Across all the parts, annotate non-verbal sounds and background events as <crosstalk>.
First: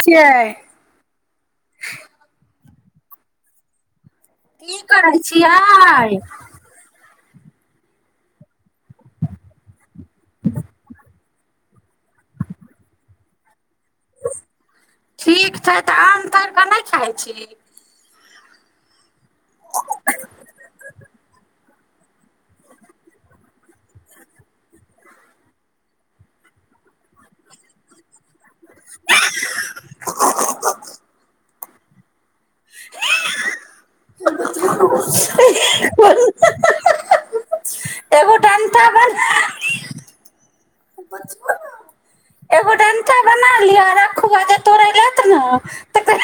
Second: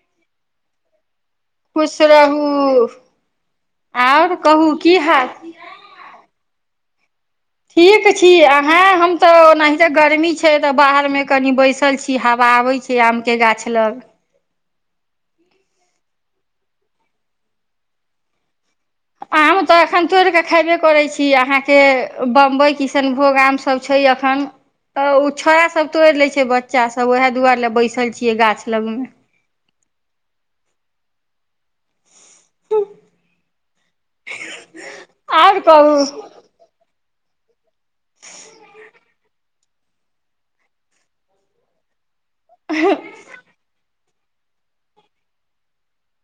छै खुश रहहू की करै हाल छियै आ ठीक छी अहे हम तऽ ओनाहिते गर्मी छै तऽ बाहरमे कनि बैसल छी हवा आबैत छै आमके गाछ खेलग ठीक छै तऽ आम तरि कऽ नहि खाइ छी आ हम तऽ एखन तोड़ि कऽ खयबे करैत छी अहाँ के बं्बई किशनभोग आम सब छै अखन त ओ छौड़ा सब तोड़ ले छै बच्चा सब उएहे दुआरे ले बैसल छै कि गाछ लगमे हीं हीं आओर कहू ह ह एगो टानताब हीं हीं हह एगो डंटा बना लियअ र खूजा तोरा ल त ने तऽ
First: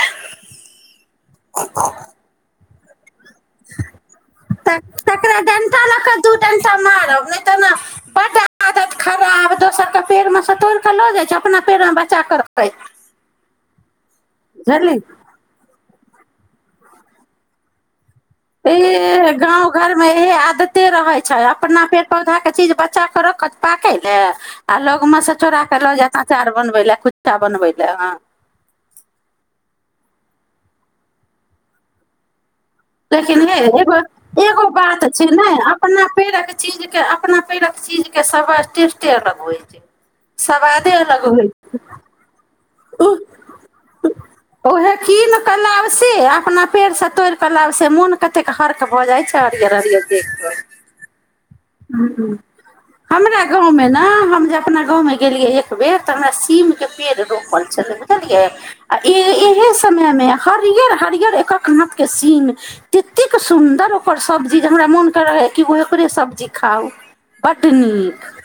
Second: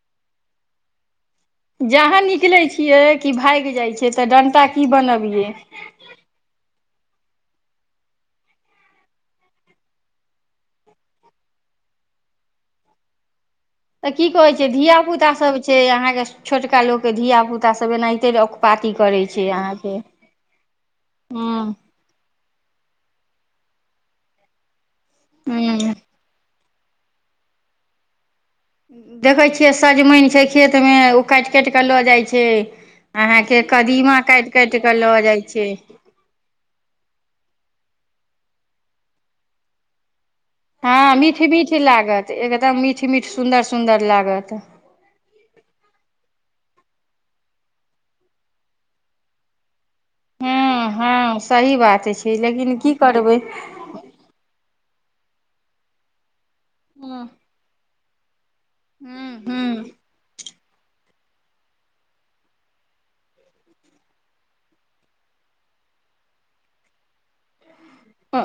जहाँ निकलै छै कि ए की भागि जाइ छै तऽ डणटा की तकरा बनबियै डंटा लऽ कऽ दू डंटा मारब नहि तऽ ने बड आदत खराब दोसरके पेड़मे सँ तोड़ि कऽ लऽ जाइ छै अपना पेड़मे बचा कऽ रखै तऽ की कहे छै धिय बुझलि पुता सब छै य यहाँ के छोटका लोग के धिया पुता सब एना इह गाँव घरमे इहे आदते रहैत छै हूं अपना पेड़ पौधाक के चीज बच्चा राखे छै पाकेला आ लोक से उय मे स चोरा के हूं लऽ जायता अचार बनबै लए खुच्चा बनबै लए हँ देखैत छियै सजमनि छै खेतमे ओ काटि काटि कऽ लऽ जाइत छै लेकिन हे अहाँके एगो कदीमा काटि एगो काटि कऽ बात लऽ छै जाइ ने अपना पैरक चीजके अपना पैरक चीज सब टिस्टे अलग होइ छै सवादे हँ अलग मीठ होइ मीठ लागत एकदम मीठ छै मीठ सुन्दर सुन्दर लागत उहे की ने कलाब से आ अपना पेड़सँ तोड़िकऽ कलाब से मोन कतेक हर्क भऽ जाय छै हरियर हरियर देख कें हँ हँ सही बात छै ह लेकिन की करबै हमरा गाँव मे ने हम जे अपना गाँव मे गेलियै एक बेर तऽ नीम के पेड़ हूं रोपल छल खेलिय ई हूं हूं इह समयमे हरियर हरियर एकक हाथ के सीन ततेक सुंदर ओकर सब्जी जे हमरा मोन करे हे कि ओ एकरे सब्जी खाउ ब ओ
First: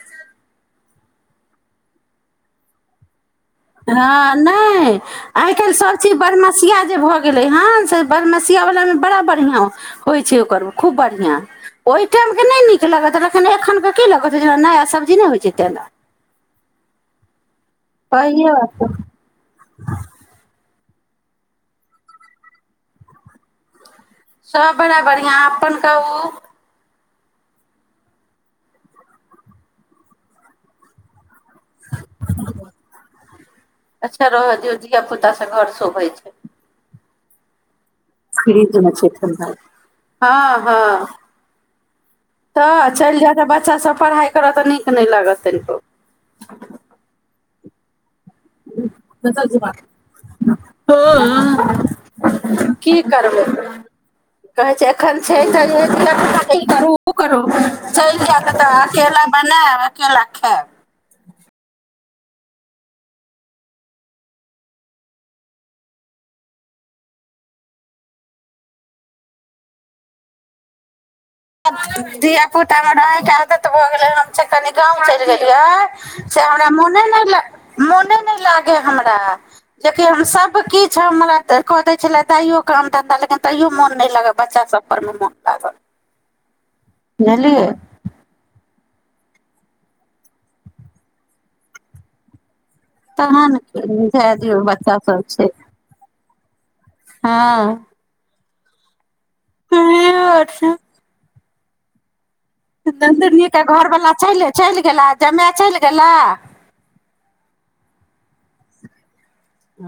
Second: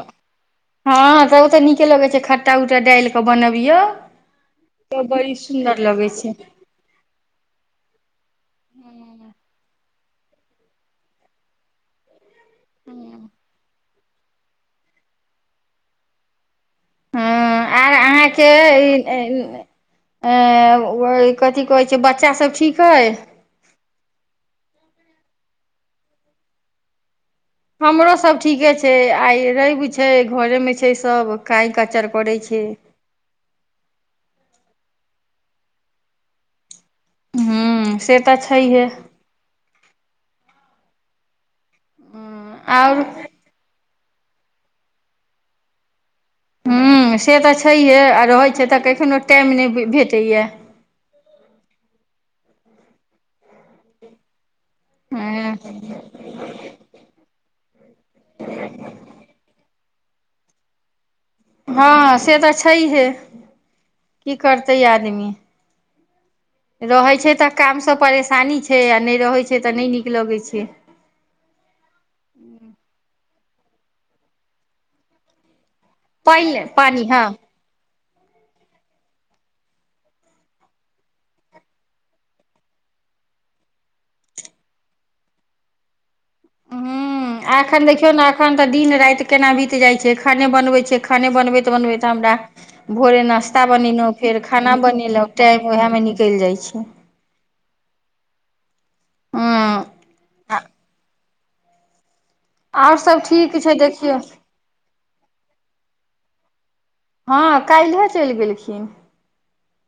हँ त ओ त ने लगे छै खटटा उट्टा डालिक हँ नहि बड़ी आइ काल्हि सुन्दर लगै सभचीज छै बारमसियाा जे भऽ गेलै हन से बदमसियावलामे बड़ा बढ़िआँ होइ छै ओकर खूब बढ़िआं ओहि टाइम नहि नीक लगत एखन के लए जेना नया सब्जी नहि होइ छै तेना हँ आर अहाँके सहिए बात छै ओ कथि कहै छै बच्चा सभ ठीक हइ सब बड़ा बढ़िआँ अपन कहू हमरोसभ ठीके छै आइ रव भ छै घरेमे छै सभ अच्छा रोज धिय पुता से घर शोभै छै हू खरीतमे छैठन भइ हँ हँ तऽ आओर चलि जाता बच्चा सब पढ़ाइ करऽ तऽ नीक नहि लागत तनो ह से तऽ छैहे रहै छै तऽ कखनो टाइम नहि भेटैया की करबै कहै छै एखन छै हँ करू ओ करू चलि जाय तऽ अकेला बनाब एक लाख हँ से तऽ छैहे की करतै आदमी रहैत छै तऽ कामसँ परेशानी छै आ नहि रहैत छै तऽ नहि नीक लगैत छै धियिया पुता बड त भऽ गेले हमस कनी गांव चलि गेलियै से पानि हमरा पानि मने नहि हँ म नहि नहि लागय हमरा जेकि हम सभकिछु हमरा कऽ दै छलै तइयो काम धन्धा लेकिन तैयो मोन नहि लागय बच्चा सभ पर मे मोन लागल ह बुझलियै आखणन देखियौ ने आखण त दिन राति केना बीत जाइ छै खाने बनबै छियै खाने बनबैत बनबैत हमरा भोरे तहन नाश्ता की बनेलहुँ जाय फेर दियौ खाना बच्चा सब बनेलहुँ छै टाइम ओएह मे निक कयल जाइत छै हँ ती हँ आ छै आओर सभ ठीक नन्दगीके छै घरवला देखियौ च चलि गेला जमााय चलि गेला हँ काल्े चलि गेलखिन ह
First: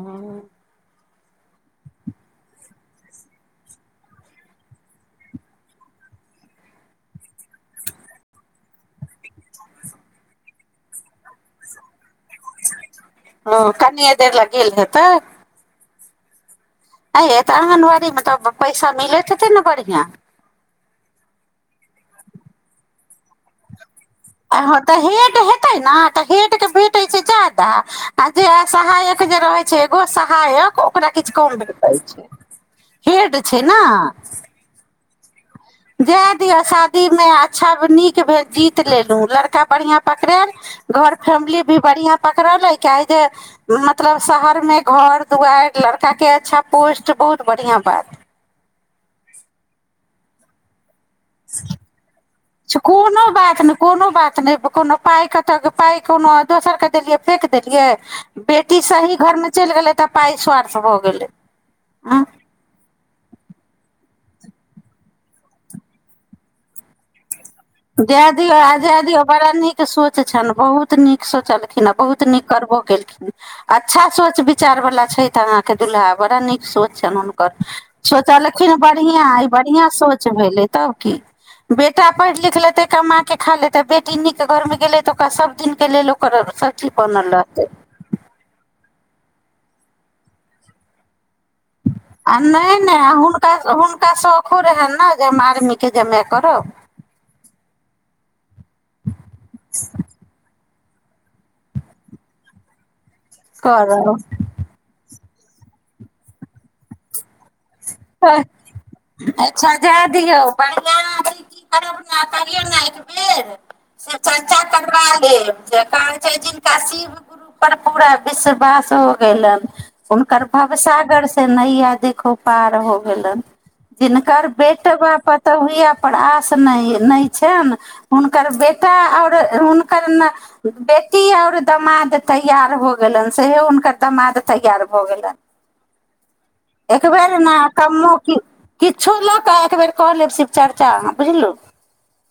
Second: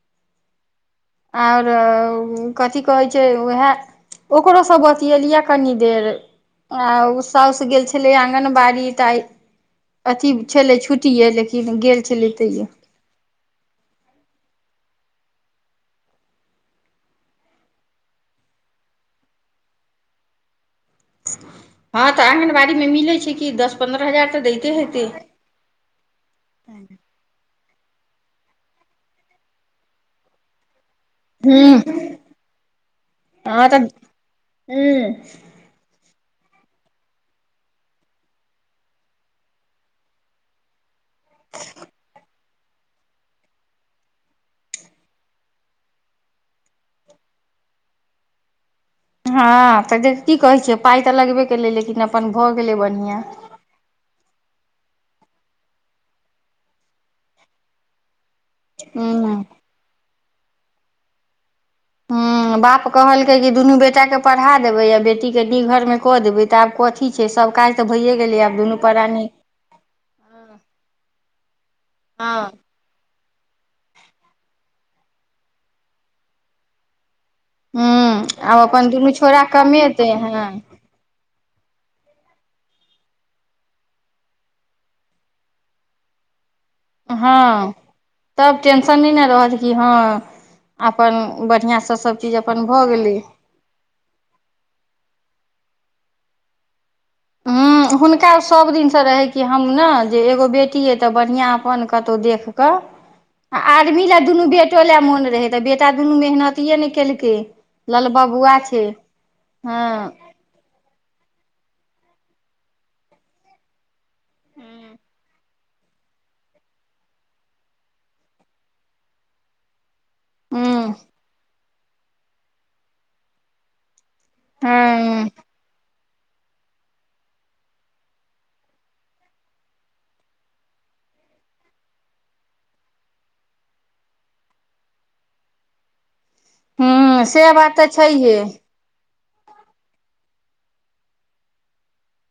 आओर कथिी कहैत छै उएह ओकरोसँ बतएेलियै कनि देर आ ओ सासुस गेल छलै आङगनबाड़ी तऽ अथी छलै छुट्टीे लेकिन गेल छलै तऽ तहिए ह कन य देर ल गेलल ह तऽ ह ये तऽ आङ्गनबाड़ीमे तब पैसा मिलैत हेतन ने बढ़िआँ हँ तऽ आङगनबाड़ी मे मिलैत छै कि दस पन्द्रह हजार तऽ दैते आ तऽ हेतै हेट हेतै ने तऽ हे के भेटैत छै च आ जे सहायक जे रहै छै एगो सहायक ओकरा किछ कम मैटै हूँ छै हेड छै हँ ने तऽ हूँ जाए दिअ शादीमे अच्छा नीक भेल जीत लेलहुँ लड़का बढ़िआँ पकड़ायल घर फैमिली भी बढ़िआँ पकड़ल अइ काह जे मतलब शहरमे घर दुआरि लड़काके अच्छा पोस्ट बहुत बढ़िआँ बात हँ तऽ देख की कहै छियै पाइ तऽ लगबे केलै लेकिन अपन भऽ से गेलै बढ़िआँ कोनो बात नहि कोनो बात नहि कोनो पाइ कत पाइ कोनो दोसर के देलियै फेक देलियै बेटी हूँ सही घरमे मे चलि गेलै तब पैस सवार्थ भ गेल ह बाप कहलकै जे दुनू बेटा कें पढ़ा देबै आ बेटीकेट घरमे कऽ देबै तऽ आब कथी छै सब काज तऽ भइए दा गेलै आब दुनू दियऔ दहा दियऔ प्राणी बड़ा नीक सोच छनि बहुत नीक एक सए चालीस बहुत हँ नीक करबो केलखिन अच्छा सोच उचार वालला छथि अहाँ के द दुल्हा बड़ा नीक सोच छनिु हूँ आब सोचलखिन अपन दुनू बढ़िआँ छोरा ई बढ़िआँ कमेतै सोच हँ भेलै तब की बेटा पढ़ि लिख देख लेतै क माँ के खा लेते बेटी नीक घर मे गेले त ओकरा सब दिन के लेल ओकर चीज बनल रहतै हँ तब ेंशनी ने हँ अपन बढ़िआँसँ सभचीज आ अपन नहि भऽ नहि गेलै हुनका हुनका शौखो रहनि ने जे हम आर्मी के जमा कर ह हुनका सब दिन से रहे क हम ने जे एगो बेटी खतियै तऽ बढ़िआँ अपन कतहु देख कऽ आर्मी ले करब दुनू बेटो ले मोन रहे तऽ बेटा दुनू मेहनतिे ने केलकै लल बबुआ छै अच्छा हँ जाादौ बढ़िआ अपना करौ ने एकबेर से चर्चा करवा लेब जे कहै छै जिनका शिव गुरु पर पूरा विश्वास हो गेलन कोन करबाब हूँ साागर से नहि य देखो पार हो गेलनि जिनक बेट ब हँ पताऽ ही पर आश नहि नहि छनि हुनकर बेटा आओर हुनकर ने बेटी आओर दमाद तैयार भऽ गेलनि सेहो हुनकर दमाद तैयार भऽ गेलनि एक ह बेर से ने बात कमो कि छहिये किछो लऽ कऽ एकबेर कऽ लेब शिव चर्चा बुझलू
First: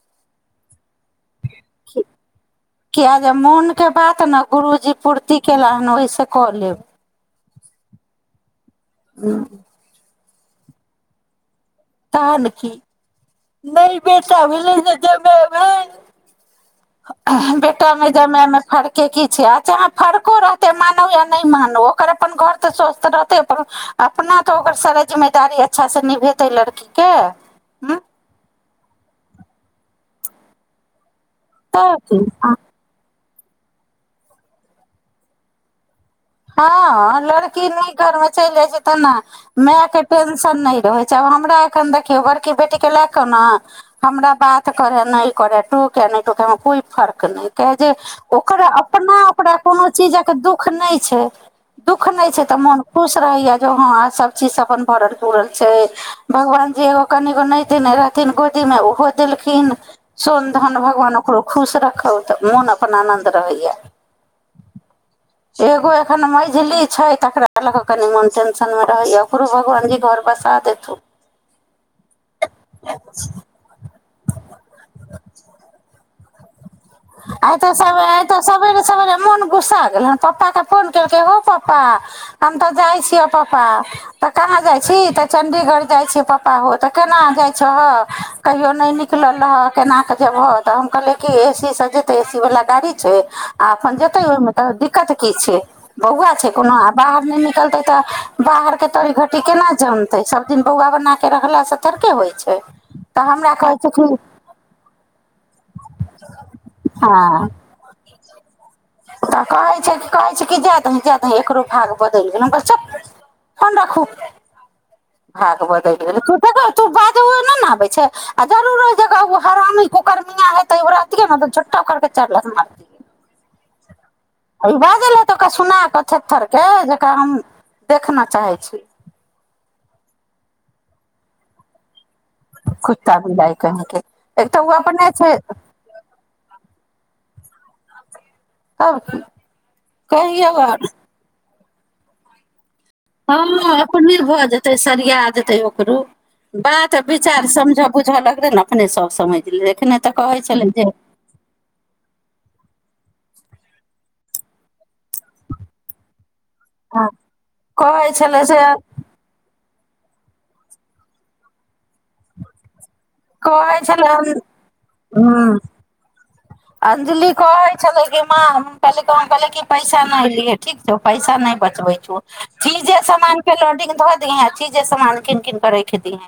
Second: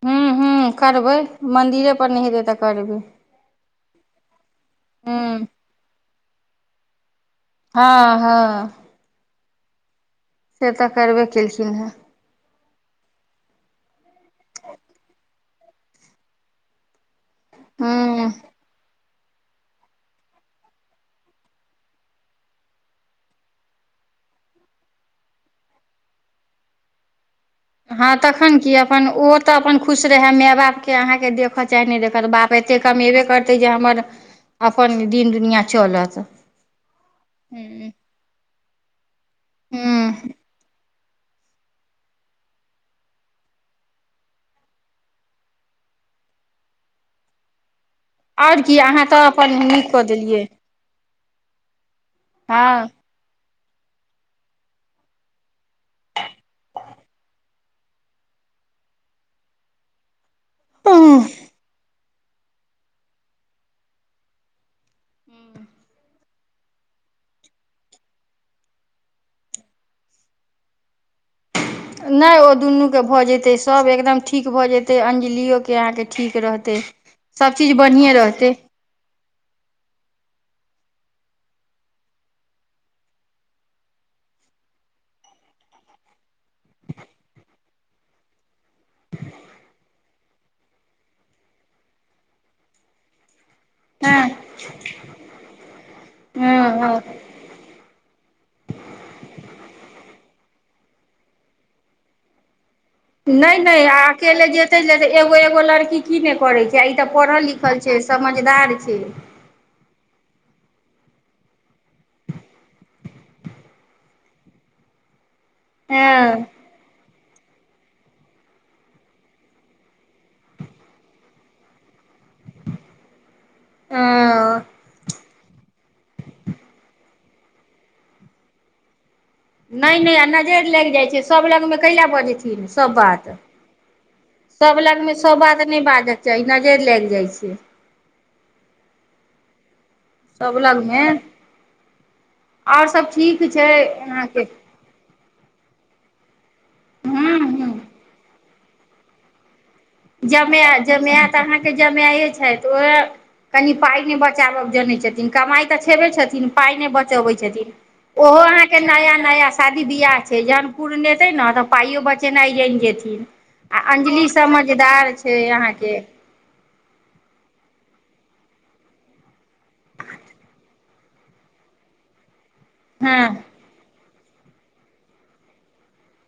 हू हू करबै मंदिरे पर नइ हेतै तऽ करबै किया जे मोन के बात न गुरुजी पूर्ति हूँ केला हन ओहिसँ क लेब हँ हँ हू से तऽ करबे केल तहन की नहि बेटा भेल नइ जमेय भेल बेटा मे हूँ जमेय मेे फर्क के की छै अच्छा अहाँ फरको रहतै मानू या नहि मानू ओकर अपन घर तऽ स्वस्थ रहतै अपन अपना तऽ ओकर सारा जिम्मेदारी अच्छा से निभेतै लड़की के हँ तऽ तखन की अपन उहो त अपन खुश रहै मेय बाप केऽ आहाँ देखत चाहे तऽ नहि देखत की बाप एते कमेबे करते जे हमर अपन दिन दुनिया चलत हँ लड़की हूँ निक घरमे चलि जाइ छै तना मैय के हूँ टेंशन नइ रहै जब हमरा एखन देखियो बड़की बेटी के लए के न हमरा बात करे नहि करे टोके नइ टोके हमरा कोई फर्क नइ जे ओकर आओर की अहाँ अपना तऽ अपन ओकरा कोनो नीक कऽ चीजक देलियै दुःख नइ छओ दुःख नैय छै तऽ मोन हँ खुश रहै यह जो हँं सभचीज अपन भरल पूरल छै भगवान जी एगो कनिगो नइ देने रहथिन गोदी मे ओहो देलखिन सोन धन भगवान ओकरो खुश रखौ तऽ मोन अपना आनन्द रहै य एगो एखन मझली छै तकरा लऽ कऽ कनि मोन टेंशन मे रहै य ओकरो भगवानजी घर बसा देथु नहि ओ दुनूके भऽ जतै सभ एकदम ठीक भऽ जेते अंजलियो के आहाँ जे ठीक रहतै सब आइ त चीज सबे बढ़िए आइ रहतै सबरे सबेरे मोन गुस्सा गेल हन पपा के फोन केलकै एगो हो पपा हम तऽ जाय छियअ पपा तऽ कहाँ जाइ छी तऽ चणडीगढ़ जाइ छी पपा हो तऽ केना जाइ छहअ कहियो नइ निकलल रहअ केना कऽ जेब ह तऽ हम कहैलिए की ए सी सँ जे त एसी वालला गाड़ी छै आ अपनन जेतै हँ ओहिमे तऽ दिक्कत किछु बौआ छै हँ कोनो आ हँ बाहर नहि निकलतै तऽ बाहरके तोरी घटी केना जानतै सभदिन बौआ बना कऽ रखलासँ थड़के होइ छै तऽ हमरा नहि कहै नहि छै आ कि अकेले जेतै ल त एगो एगो लड़की की नहि करैत छै पढ़ल लिखल छै समझदारी उ तऽ कहै छै कहै छै कि जाय द हीं जाय दी एकरो भाग बदलि गेल बस फन राखू आ बै हँ बदेखु बात ओ नहि ने आबै छै आ जरूर ओहि जगह हरानी कुकर मिय हेतै रहतियै ने तऽ झोटटा ओकर चारि लाख मारतियै अ अभी भाए गेल सुना कऽ छ्थर के जकरा हम देखना चाहै छी न न आ नजरिर लागि जाय छै सब लग में कला बजैत छै सब कुत्ता बात बिलाइ कहींके एक तऽ ओ सब लग अपने मे छै सब बात नहि बाजै छै नजरि लाग जाइ छै ज हँ सब लागमे हँ अपने अहाँके भऽ जेतै सरिया देतै ओकरो बात हूँ विचार हूँ समझऽ बुझऽ लगतै ने सब समय दिलैथ जमाय जमय तऽ अहाँके जमाायए छै तऽ ओएह कनि पाइ नहि बचाबके जनै छथिन कमाइ तऽ छेबे छथिन पाय नै हँ, बचबै छथिन कहै ओहो छलै से अहाँ कें नया नया शादी बियाह छै जहन पुर नेतै ने तऽ पाइो बचेनाइ जानि जेतै आ कहै छलै अंजलि हम समझ ठेदार छै हँ यहाँके अंजलि कहै छलै कि माँ कहल कहलिय कि पैसा नहि लिे ठीक छौ पैसा नहि बचबै छौ चीजे हँ सामान कें लोंडीग भ सेहा अ चीजे सान कीन कीनऽ राइख दिहीं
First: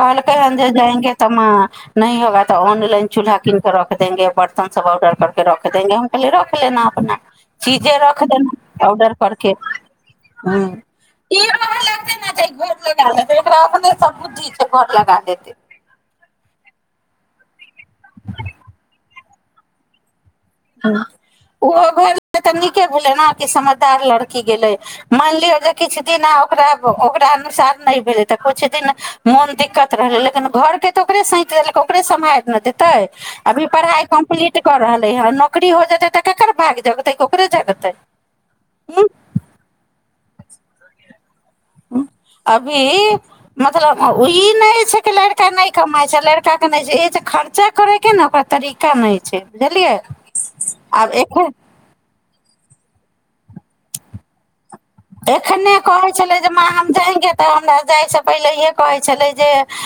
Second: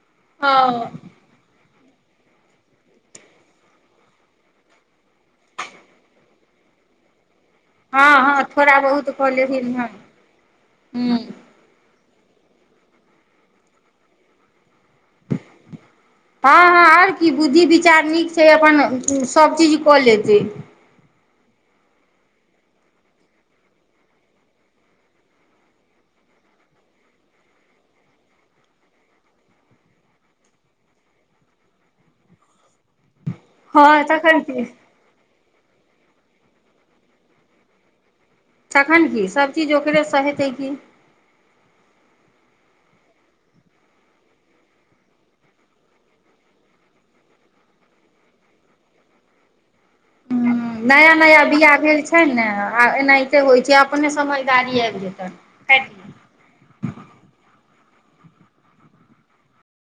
कहलकै हन जे हँ जाएंगे तमा न होगाऽ ऑनलाइन चूल्हा कीनके रख देंगे ब हम सब ऑर्डर करके रखे देंगे हम कहली रख लेना अपना चीजे रख हँ हँ देलहु थोड़ा बहुत पाउडर कऽ कर के लेथिन हँ <unintelligible> हूँ त घर लगा देत कि बुद्धि विचार नीक छै अपन सभ चीज कऽ लेतै ह ओहो घर तऽ नीके भेलै ने कि समझदार लड़की गेलै मानि लियौ जे किछु दिन आ ओकरा ओकरा अनुसार नहि भेलै तऽ किछु दिन मोन दिक्कत रहलै लेकिन घरके तऽ ओकरे सैत देलकै ओकरे सम्हारि ने देतै अभी हँ पढ़ाई तखन कम्प्लीट की कर रहले ह न ओकरी हो जेतै तऽ केकर भाग जगतै ओकरे जगतै तखन हूँ की सब चीज ओकरे स हैत ेक अभी मतलब ई नहि छै कि लड़का नहि कमाइ छै लड़काके नहि छै ई जे खर्चा करयके ने ओकर तरीका नहि छै बुझलियै नया आब नया एखन बिआह भेल छै ने आ एनाहिते होइ छै अपने समझदारी जेतनि एखने काटि दियौ कहै छलै जे म हम जाएंगे तऽ हमरा जाइ से पहिले इहे कहै छलै जे